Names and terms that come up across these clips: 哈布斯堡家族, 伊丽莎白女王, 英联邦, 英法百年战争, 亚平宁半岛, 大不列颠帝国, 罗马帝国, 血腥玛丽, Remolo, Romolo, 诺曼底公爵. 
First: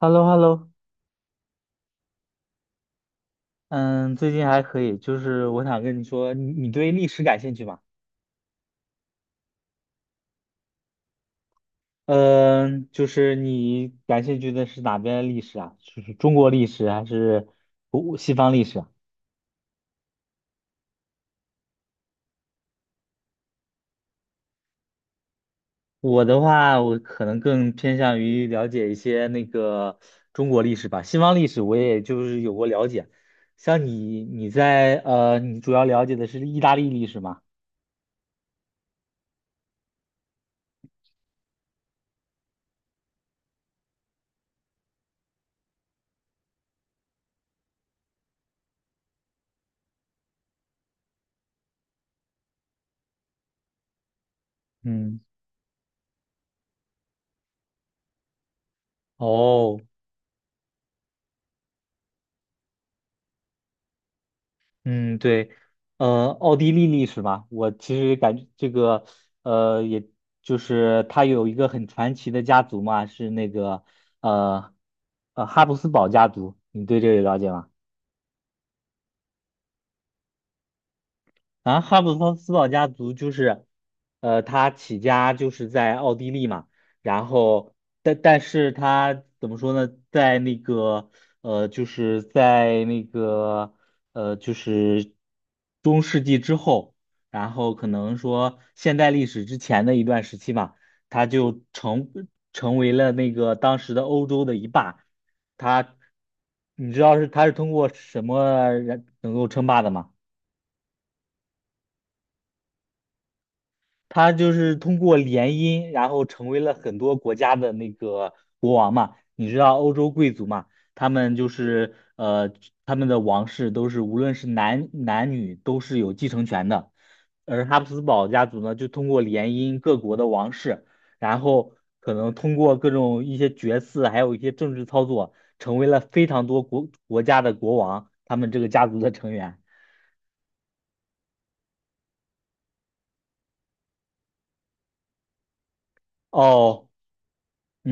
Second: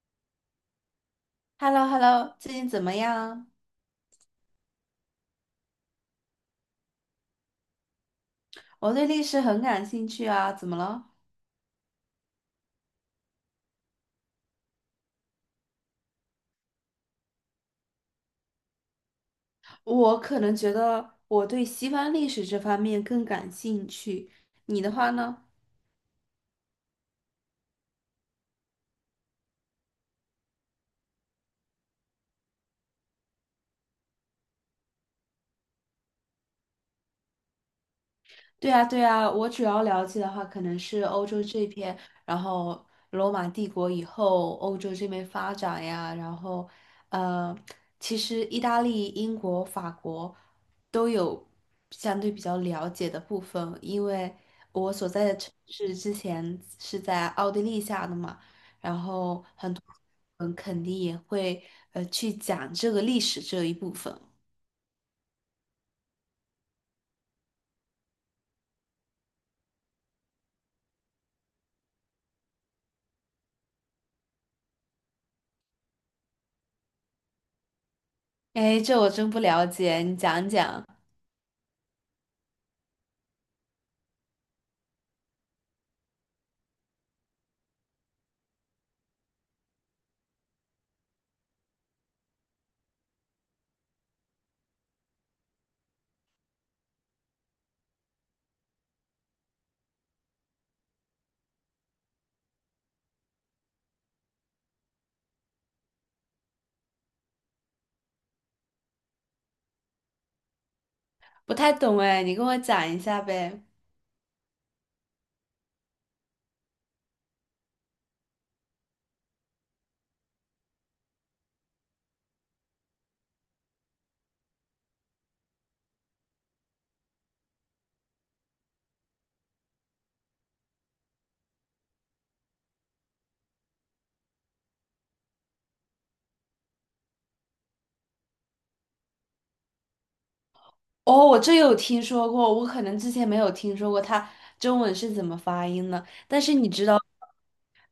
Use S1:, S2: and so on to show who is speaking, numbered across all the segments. S1: h e l l o h e l l o
S2: h e l l o h e l l o 最近怎么样？
S1: 嗯，最近还可以，就是我想跟你说，你对历史感兴趣吗？
S2: 我对历史很感兴趣啊，怎么了？
S1: 嗯，就是你感兴趣的是哪边的历史啊？就是中国历史还是古西方历史啊？
S2: 我可能觉得我对西方历史这方面更感兴趣，你的话呢？
S1: 我的话，我可能更偏向于了解一些那个中国历史吧，西方历史我也就是有过了解。像你，你在呃，你主要了解的是意大利历史吗？
S2: 对啊，对啊，我主要了解的话，可能是欧洲这边，然后罗马帝国以后欧洲这边发展呀，然后呃，其实意大利、英国、法国都有相对比较了解的部分，因为我所
S1: 嗯，
S2: 在的城市之前是在奥地利下的嘛，然后很
S1: 哦，
S2: 多人肯定也会去讲这个历史这一部分。
S1: 嗯，对。奥地利历史嘛，我其实感觉这个，也就是他有一个很传奇的家族嘛，是那个，呃，哈布斯堡家族，你对这个了解吗？
S2: 哎，这我真不了解，你讲讲。
S1: 啊，哈布斯斯堡家族就是，他起家就是在奥地利嘛，然后但是他怎么说呢，在那个就是在那个就是中世纪之后，然后可能说现代历史之前的一段时期嘛，他就成为了那个当时的欧洲的一霸，他，你知道他是通过什么人能够称霸的吗？
S2: 不太懂哎，你跟我讲一下呗。
S1: 他就是通过联姻，然后成为了很多国家的那个国王嘛。你知道欧洲贵族嘛，他们就是他们的王室都是无论是男女都是有继承权的，而哈布斯堡家族呢，就通过联姻各国的王室，然后可能通过各种一些决策，还有一些政治操作，成为了非常多国家的国王，他们这个家族的成员。
S2: 哦，我这有听说过，我可能之前没有听说过它中文是怎么发音的。但是你知
S1: 哦，
S2: 道，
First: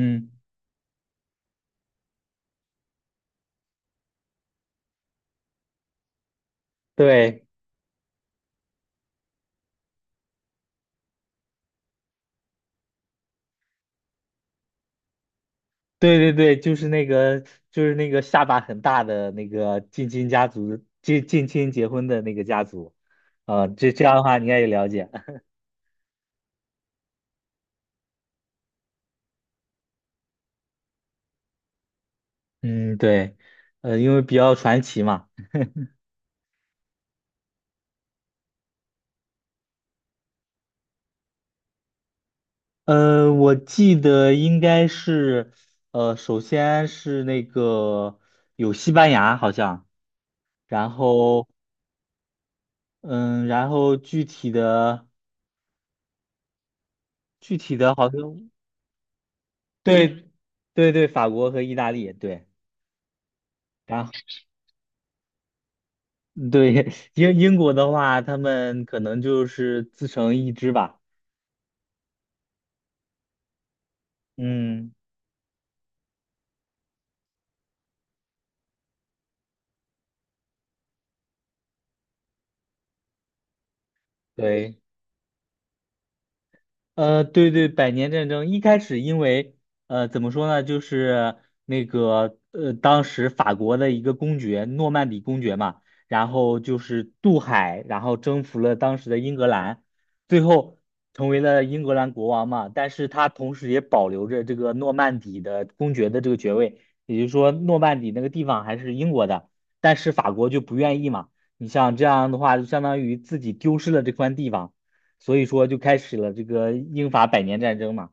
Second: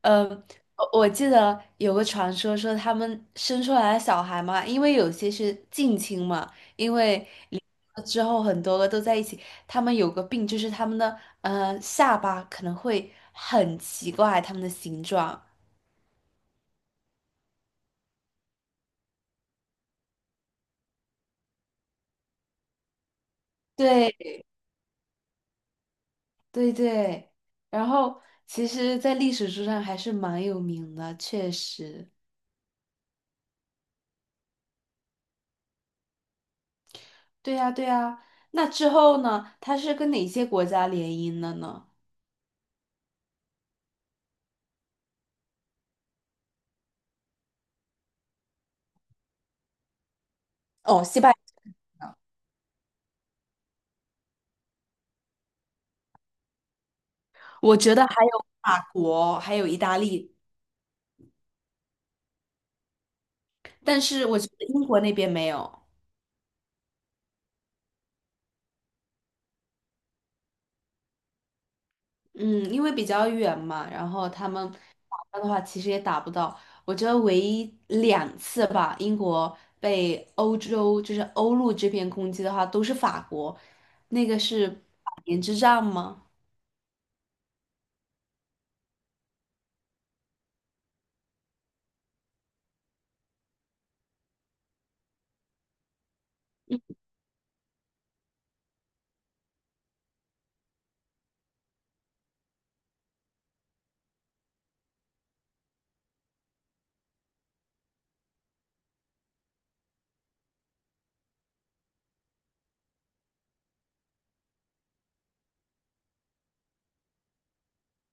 S2: 呃，我记得有个传说说他们生出来的小孩嘛，因为有些是近亲嘛，因为
S1: 对。
S2: 离了之后很多个都在一起，他们有个病就是他们的下巴可能会很奇怪，他们的形状。
S1: 对对对，就是那个，就是那个下巴很大的那个近亲家族，近亲结婚的那个家族，这样
S2: 对，
S1: 的话你应该也了解。
S2: 对对，然后其实，在历史书上还是蛮有名的，确实。
S1: 嗯，对，因为比较传奇嘛。
S2: 对呀，对呀。那之后呢？它是跟哪些国家联姻的呢？
S1: 我记得应该是，首先是那个有西班牙好像，然
S2: 哦，西班
S1: 后，
S2: 牙，
S1: 嗯，然后具体的具体
S2: 我
S1: 的
S2: 觉得
S1: 好
S2: 还
S1: 像，
S2: 有法国，还有意大
S1: 对
S2: 利，
S1: 对对，法国和意大利，对。
S2: 但
S1: 然后。
S2: 是我觉得英国那边没有。
S1: 对，英国的话，他们可能就是自成一支吧。
S2: 嗯，因为比较远嘛，然后他们
S1: 嗯，
S2: 打的话，其实也打不到。我觉得唯一两次吧，英国被欧洲就是欧陆这边攻击的话，都是法国，那个是
S1: 对。
S2: 百年之战吗？
S1: 对对，百年战争一开始，因为怎么说呢，就是那个当时法国的一个公爵，诺曼底公爵嘛，然后就是渡海，然后征服了当时的英格兰，最后成为了英格兰国王嘛。但是他同时也保留着这个诺曼底的公爵的这个爵位，也就是说，诺曼底那个地方还是英国的，但是法国就不愿意嘛。你像这样的话，就相当于自己丢失了这块地方。所以说就开始了这个英法百年战争嘛。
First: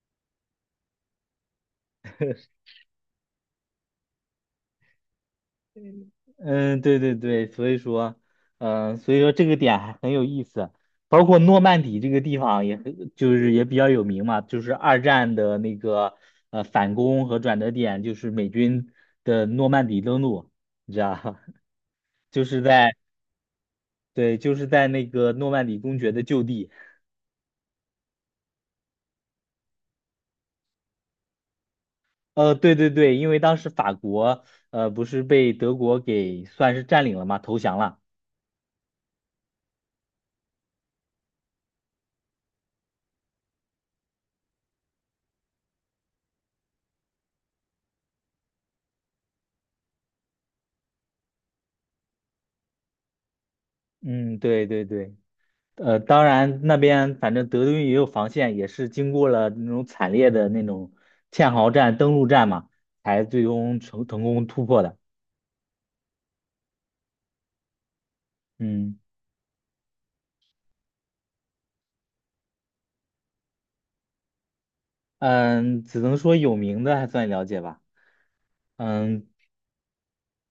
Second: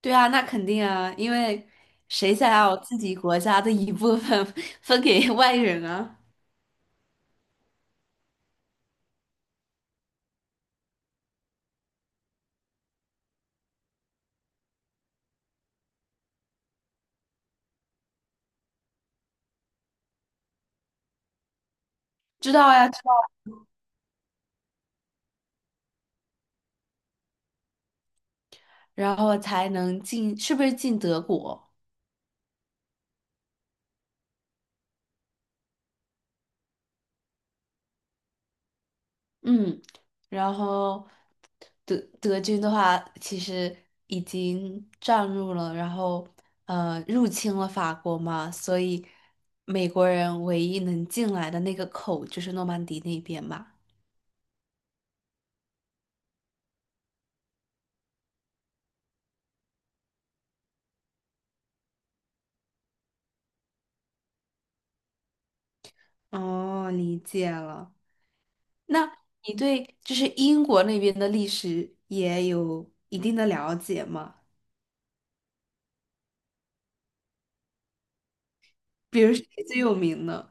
S2: 对啊，那肯定啊，因为谁想要自己国家的一部分 分给外人啊？
S1: 嗯，对对对，所以说这个点还很有意思。包括诺曼底这个地方也很，就是也比较有名嘛，就是二战的那个反攻和转折点，就是美军的诺曼底登陆，你知道吧，就
S2: 知
S1: 是
S2: 道呀，
S1: 在
S2: 知道，
S1: 对，就是在那个诺曼底公爵的旧地。
S2: 然后才能进，是不是进德国？
S1: 对对对，因为当时法国不是被德国给算是占领了嘛，投降了。
S2: 嗯，然后德军的话，其实已经占入了，然后入侵了法国嘛，所以美国人唯一能进来的那个口就是诺曼底那边嘛。
S1: 嗯，对对对。当然那边反正德军也有防线，也是经过了那种惨烈的那种堑壕战、登陆战嘛，才最终成功突破的。
S2: 哦，理解了。
S1: 嗯
S2: 那你对就是英国那边的历史也有一定的了解吗？
S1: 嗯，只能说有名的还算了解吧。
S2: 比
S1: 嗯
S2: 如谁最有名呢？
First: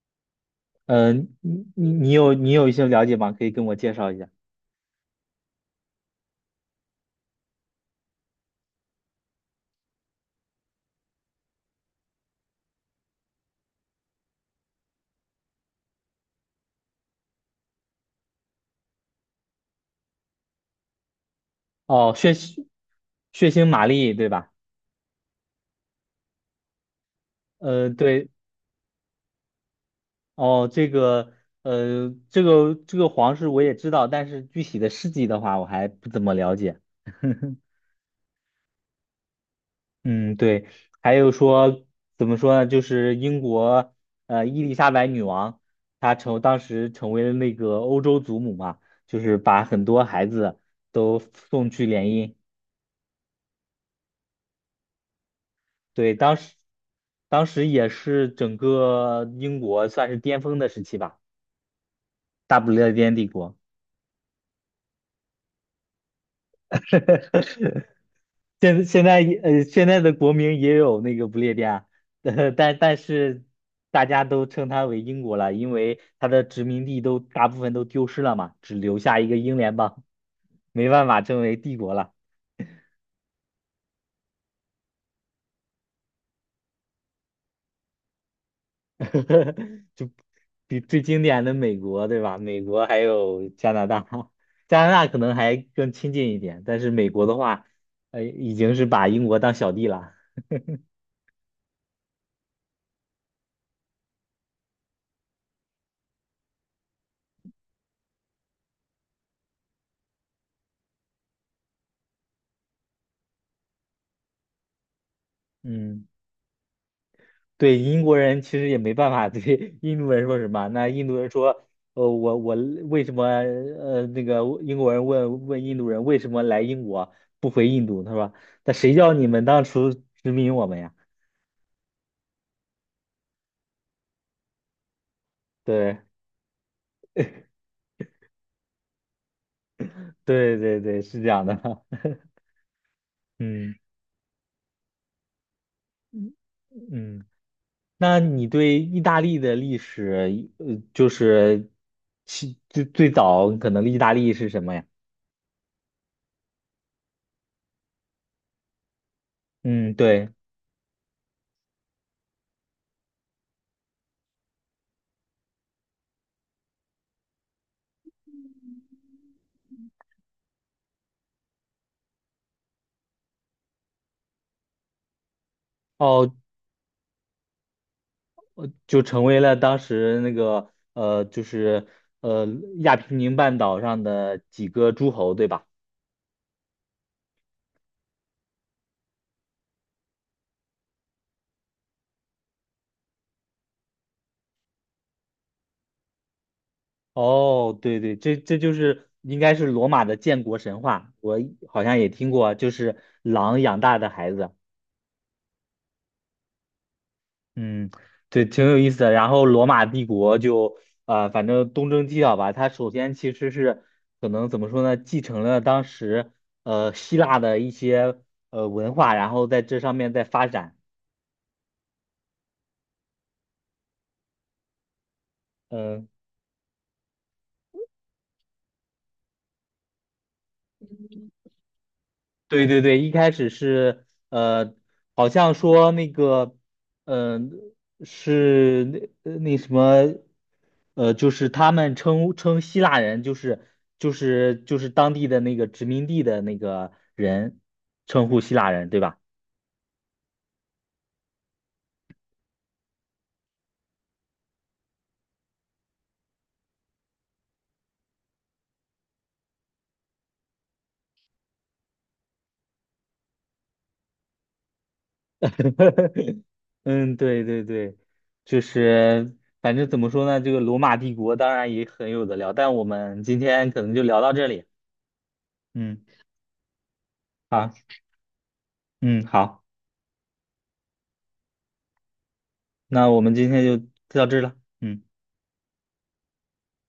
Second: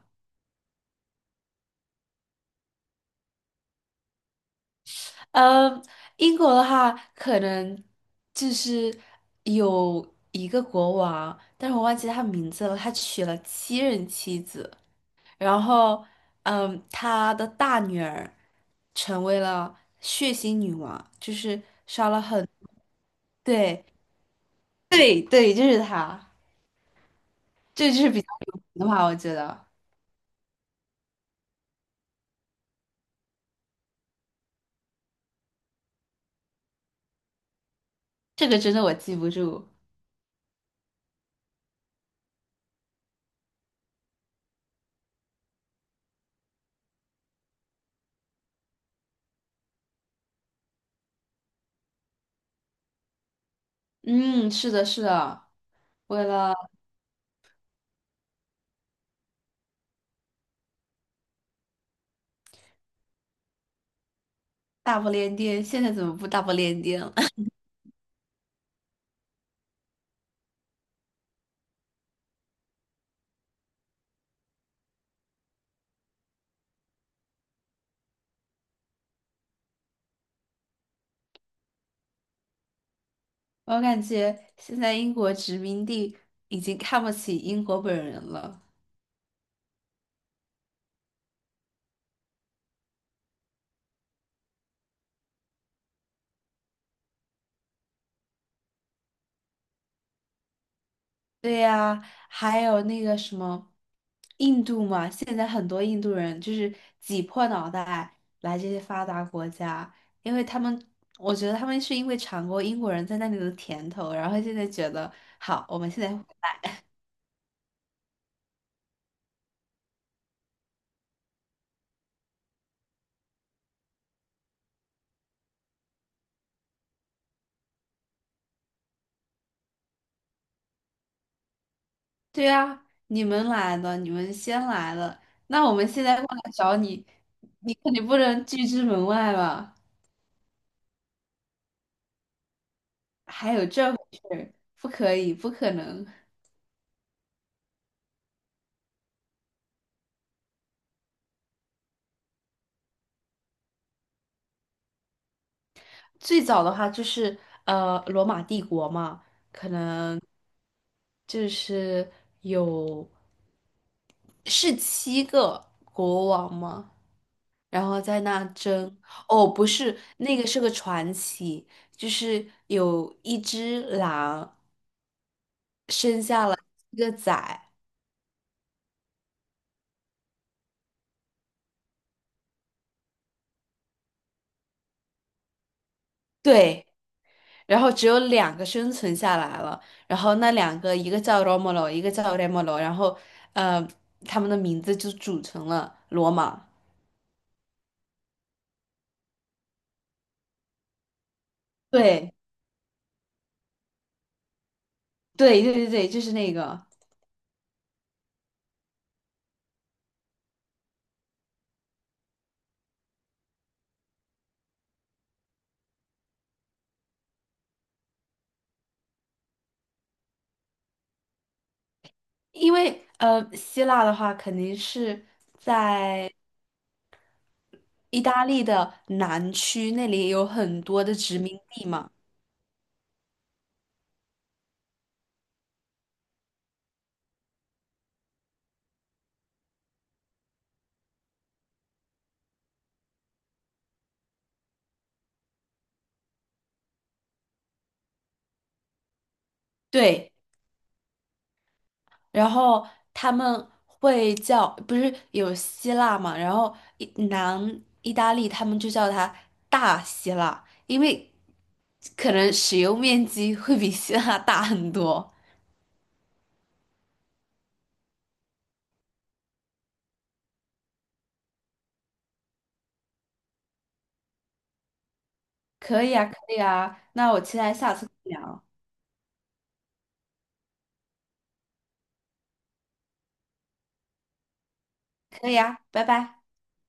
S1: 嗯，你有一些了解吗？可以跟我介绍一下。
S2: 嗯，英国的话，可能就是有一个国王，但是我忘记他名字了。他娶了七任妻子，然后，嗯，他的大女儿成为了血腥女王，就是杀
S1: 哦，
S2: 了
S1: 血
S2: 很，
S1: 腥血腥
S2: 对，
S1: 玛丽对吧？
S2: 对，对，就是他，这就是比
S1: 对，
S2: 较有名的话。我觉得
S1: 哦，这个这个皇室我也知道，但是具体的事迹的话，我还不怎么了解。
S2: 这个真的我记不住。
S1: 嗯，对，还有说怎么说呢？就是英国伊丽莎白女王，她当时成为了那个欧洲祖母嘛，就是把很多孩子都送去联姻。
S2: 嗯，是的，是的，
S1: 对，
S2: 为
S1: 当
S2: 了
S1: 时当时也是整个英国算是巅峰的时期吧，大不列颠帝国。
S2: 大不列颠，现在怎么不大不列颠了？
S1: 现在的国名也有那个不列颠，但是大家都称它为英国了，因为它的殖民地都大部分都丢失了嘛，只留下一个英联邦，没办法称为帝国了。
S2: 我感觉现在英国殖民地已经看不起英国本人了。
S1: 就比最经典的美国，对吧？美国还有加拿大，加拿大可能还更亲近一点，但是美国的话，已经是把英国当小弟了。
S2: 对呀，还有那个什么印度嘛，现在很多印度人就是挤破脑袋来这些发达国家，因为他们，我觉得他们是因为尝过英国人在那里的甜头，然后现在觉得好，我们现
S1: 嗯。
S2: 在，
S1: 对英国人其实也没办法对 印度人说什么。那印度人说，我我为什么呃那个英国人问印度人为什么来英国不回印度？他说，那谁叫你们当初殖民我们呀？
S2: 对呀，你们来了，你们先来了，那我们现
S1: 对
S2: 在过来找你，你肯定不能拒之门外吧？
S1: 对对对，是这样的。
S2: 还有
S1: 嗯
S2: 这回事儿不可以，不可能。
S1: 嗯，嗯那你对意大利的历史，就是其最早可能意大利是什么呀？
S2: 最早的话就是罗马帝国嘛，
S1: 嗯，对。
S2: 就是有是七个国王嘛，然后在那争。哦，不是，那个是个传奇，就是有一只狼生
S1: 哦。
S2: 下了一个崽，
S1: 就成为了当时那个就是呃亚平宁半岛上的几个诸侯，对吧？
S2: 对。然后只有两个生存下来了，然后那两个一个叫 Romolo，一个叫 Remolo，然后呃，他们的名字就组成了罗马。
S1: 哦，对对，这就是应该是罗马的建国神话，我好像也听
S2: 对，
S1: 过，就是狼养大的孩子。
S2: 对，对，对，对，就是那个，
S1: 嗯，对，挺有意思的。然后罗马帝国就反正东征西讨吧，它首先其实是可能怎么说呢，继承了当时希腊的一些文化，然后在这上面再发展。
S2: 因为希腊的话肯定是
S1: 嗯，
S2: 在意大利的南区，那里有很多的殖民地嘛。
S1: 对对对，一开始是好像说那个，嗯、是那呃那什么，呃，就是他们称希腊人，就是当地的那个殖民地的那个人，称呼希腊人，对吧？
S2: 对，然后他们会叫，不是有希腊嘛，然后南意大利他们就叫它大希腊，因为可能使用面积会比希腊大很多。
S1: 嗯，对对对，就是反正怎么说呢，这个罗马帝国当然也很有的聊，但我们今天可能就聊到这里。嗯，
S2: 可以啊，可以啊，那我期
S1: 好，
S2: 待下次再聊。
S1: 嗯，好。那我们今天就到这儿了，嗯。
S2: 可以啊，拜拜。